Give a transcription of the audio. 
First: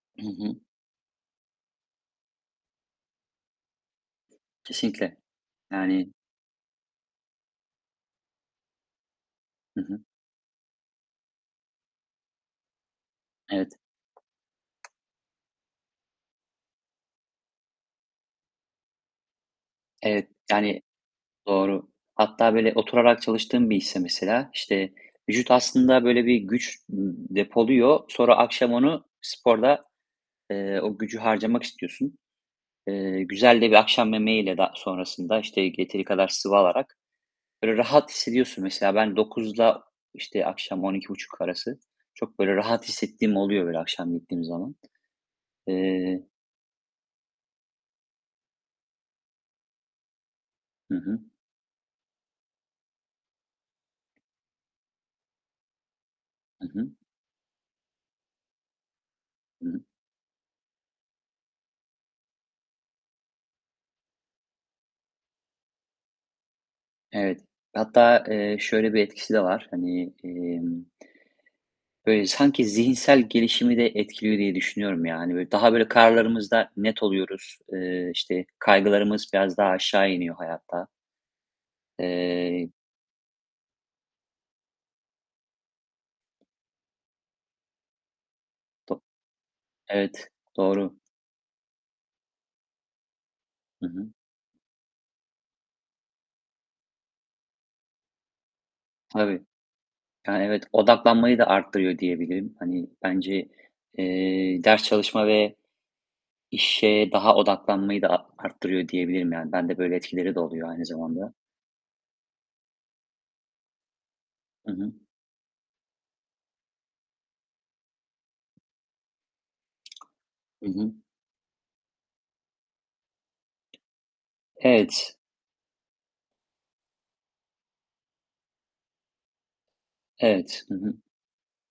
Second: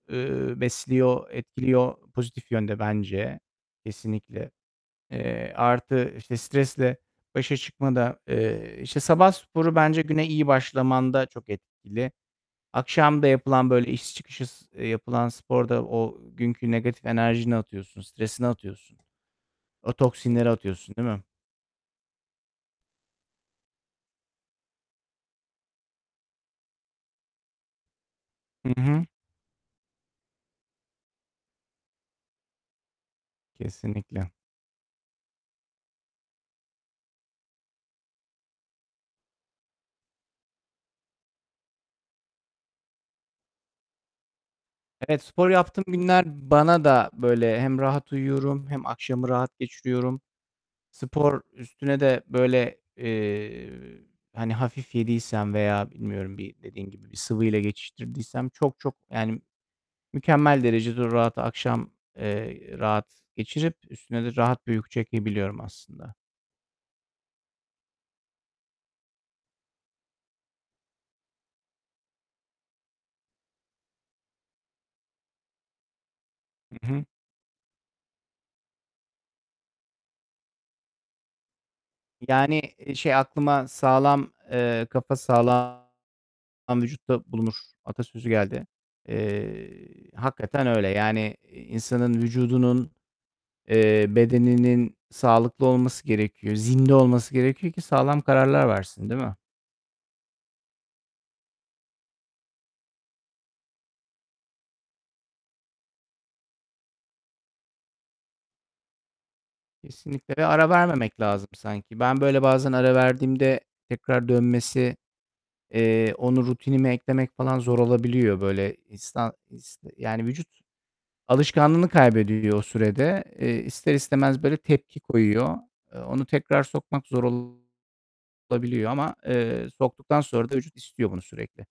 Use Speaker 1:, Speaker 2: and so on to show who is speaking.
Speaker 1: Hı
Speaker 2: Eee,
Speaker 1: hı.
Speaker 2: besliyor, etkiliyor. Pozitif yönde bence kesinlikle.
Speaker 1: Kesinlikle,
Speaker 2: Eee,
Speaker 1: yani
Speaker 2: artı, işte, stresle başa çıkmada, eee, işte, sabah sporu
Speaker 1: Hı
Speaker 2: bence
Speaker 1: hı.
Speaker 2: güne iyi başlamanda çok etkili. Akşam da yapılan,
Speaker 1: Evet.
Speaker 2: böyle, iş çıkışı s eee, yapılan sporda o günkü negatif enerjini atıyorsun. Stresini atıyorsun. O
Speaker 1: Evet,
Speaker 2: toksinleri
Speaker 1: yani
Speaker 2: atıyorsun, değil mi?
Speaker 1: Doğru. Hatta böyle oturarak çalıştığım bir iş ise mesela, işte vücut aslında böyle bir güç depoluyor. Sonra akşam
Speaker 2: Hı
Speaker 1: onu
Speaker 2: hı.
Speaker 1: sporda, eee, o gücü harcamak istiyorsun. Eee, güzel de bir akşam
Speaker 2: Kesinlikle.
Speaker 1: yemeğiyle de sonrasında, işte, yeteri kadar sıvı alarak, böyle, rahat hissediyorsun. Mesela ben 9'la, işte, akşam 12.30 arası çok böyle rahat hissettiğim oluyor, böyle akşam gittiğim zaman.
Speaker 2: Evet, spor yaptığım günler
Speaker 1: Eee
Speaker 2: bana da böyle, hem rahat uyuyorum hem akşamı rahat geçiriyorum.
Speaker 1: Hı hı.
Speaker 2: Spor üstüne de, böyle, eee, hani, hafif yediysem veya bilmiyorum bir
Speaker 1: Hı hı.
Speaker 2: dediğin gibi bir sıvı ile geçiştirdiysem çok çok, yani,
Speaker 1: Hı hı.
Speaker 2: mükemmel derecede rahat akşam, eee, rahat geçirip üstüne de rahat bir uyku çekebiliyorum aslında.
Speaker 1: Evet, hatta, eee, şöyle bir etkisi de var. Hani, emm böyle, sanki zihinsel gelişimi de etkiliyor diye düşünüyorum yani. Böyle, daha böyle, kararlarımızda
Speaker 2: Hı
Speaker 1: net
Speaker 2: hı.
Speaker 1: oluyoruz. Eee, işte, kaygılarımız biraz daha aşağı iniyor hayatta.
Speaker 2: Yani,
Speaker 1: Eee
Speaker 2: eee, şey, aklıma, "Sağlam, eee, kafa sağlam vücutta bulunur." atasözü geldi.
Speaker 1: Do
Speaker 2: Eee,
Speaker 1: Evet,
Speaker 2: hakikaten öyle.
Speaker 1: doğru.
Speaker 2: Yani, eee, insanın vücudunun,
Speaker 1: Hı
Speaker 2: eee,
Speaker 1: hı.
Speaker 2: bedeninin sağlıklı olması gerekiyor. Zinde olması gerekiyor ki sağlam kararlar versin, değil mi?
Speaker 1: Tabii. Yani, evet, odaklanmayı da artırıyor diyebilirim. Hani, bence, eee, ders çalışma ve işe daha odaklanmayı da a artırıyor diyebilirim yani. Bende böyle
Speaker 2: Kesinlikle
Speaker 1: etkileri de
Speaker 2: ve
Speaker 1: oluyor
Speaker 2: ara
Speaker 1: aynı
Speaker 2: vermemek
Speaker 1: zamanda.
Speaker 2: lazım sanki. Ben böyle bazen ara verdiğimde tekrar
Speaker 1: Hı hı.
Speaker 2: dönmesi, eee, onu rutinimi eklemek falan zor olabiliyor. Böyle isna is yani vücut
Speaker 1: Hı hı.
Speaker 2: alışkanlığını kaybediyor o sürede. Eee, ister istemez böyle tepki
Speaker 1: Evet.
Speaker 2: koyuyor. Eee, onu tekrar sokmak zor olabiliyor ama, eee, soktuktan sonra da
Speaker 1: Evet. Hı
Speaker 2: vücut
Speaker 1: hı.
Speaker 2: istiyor bunu sürekli.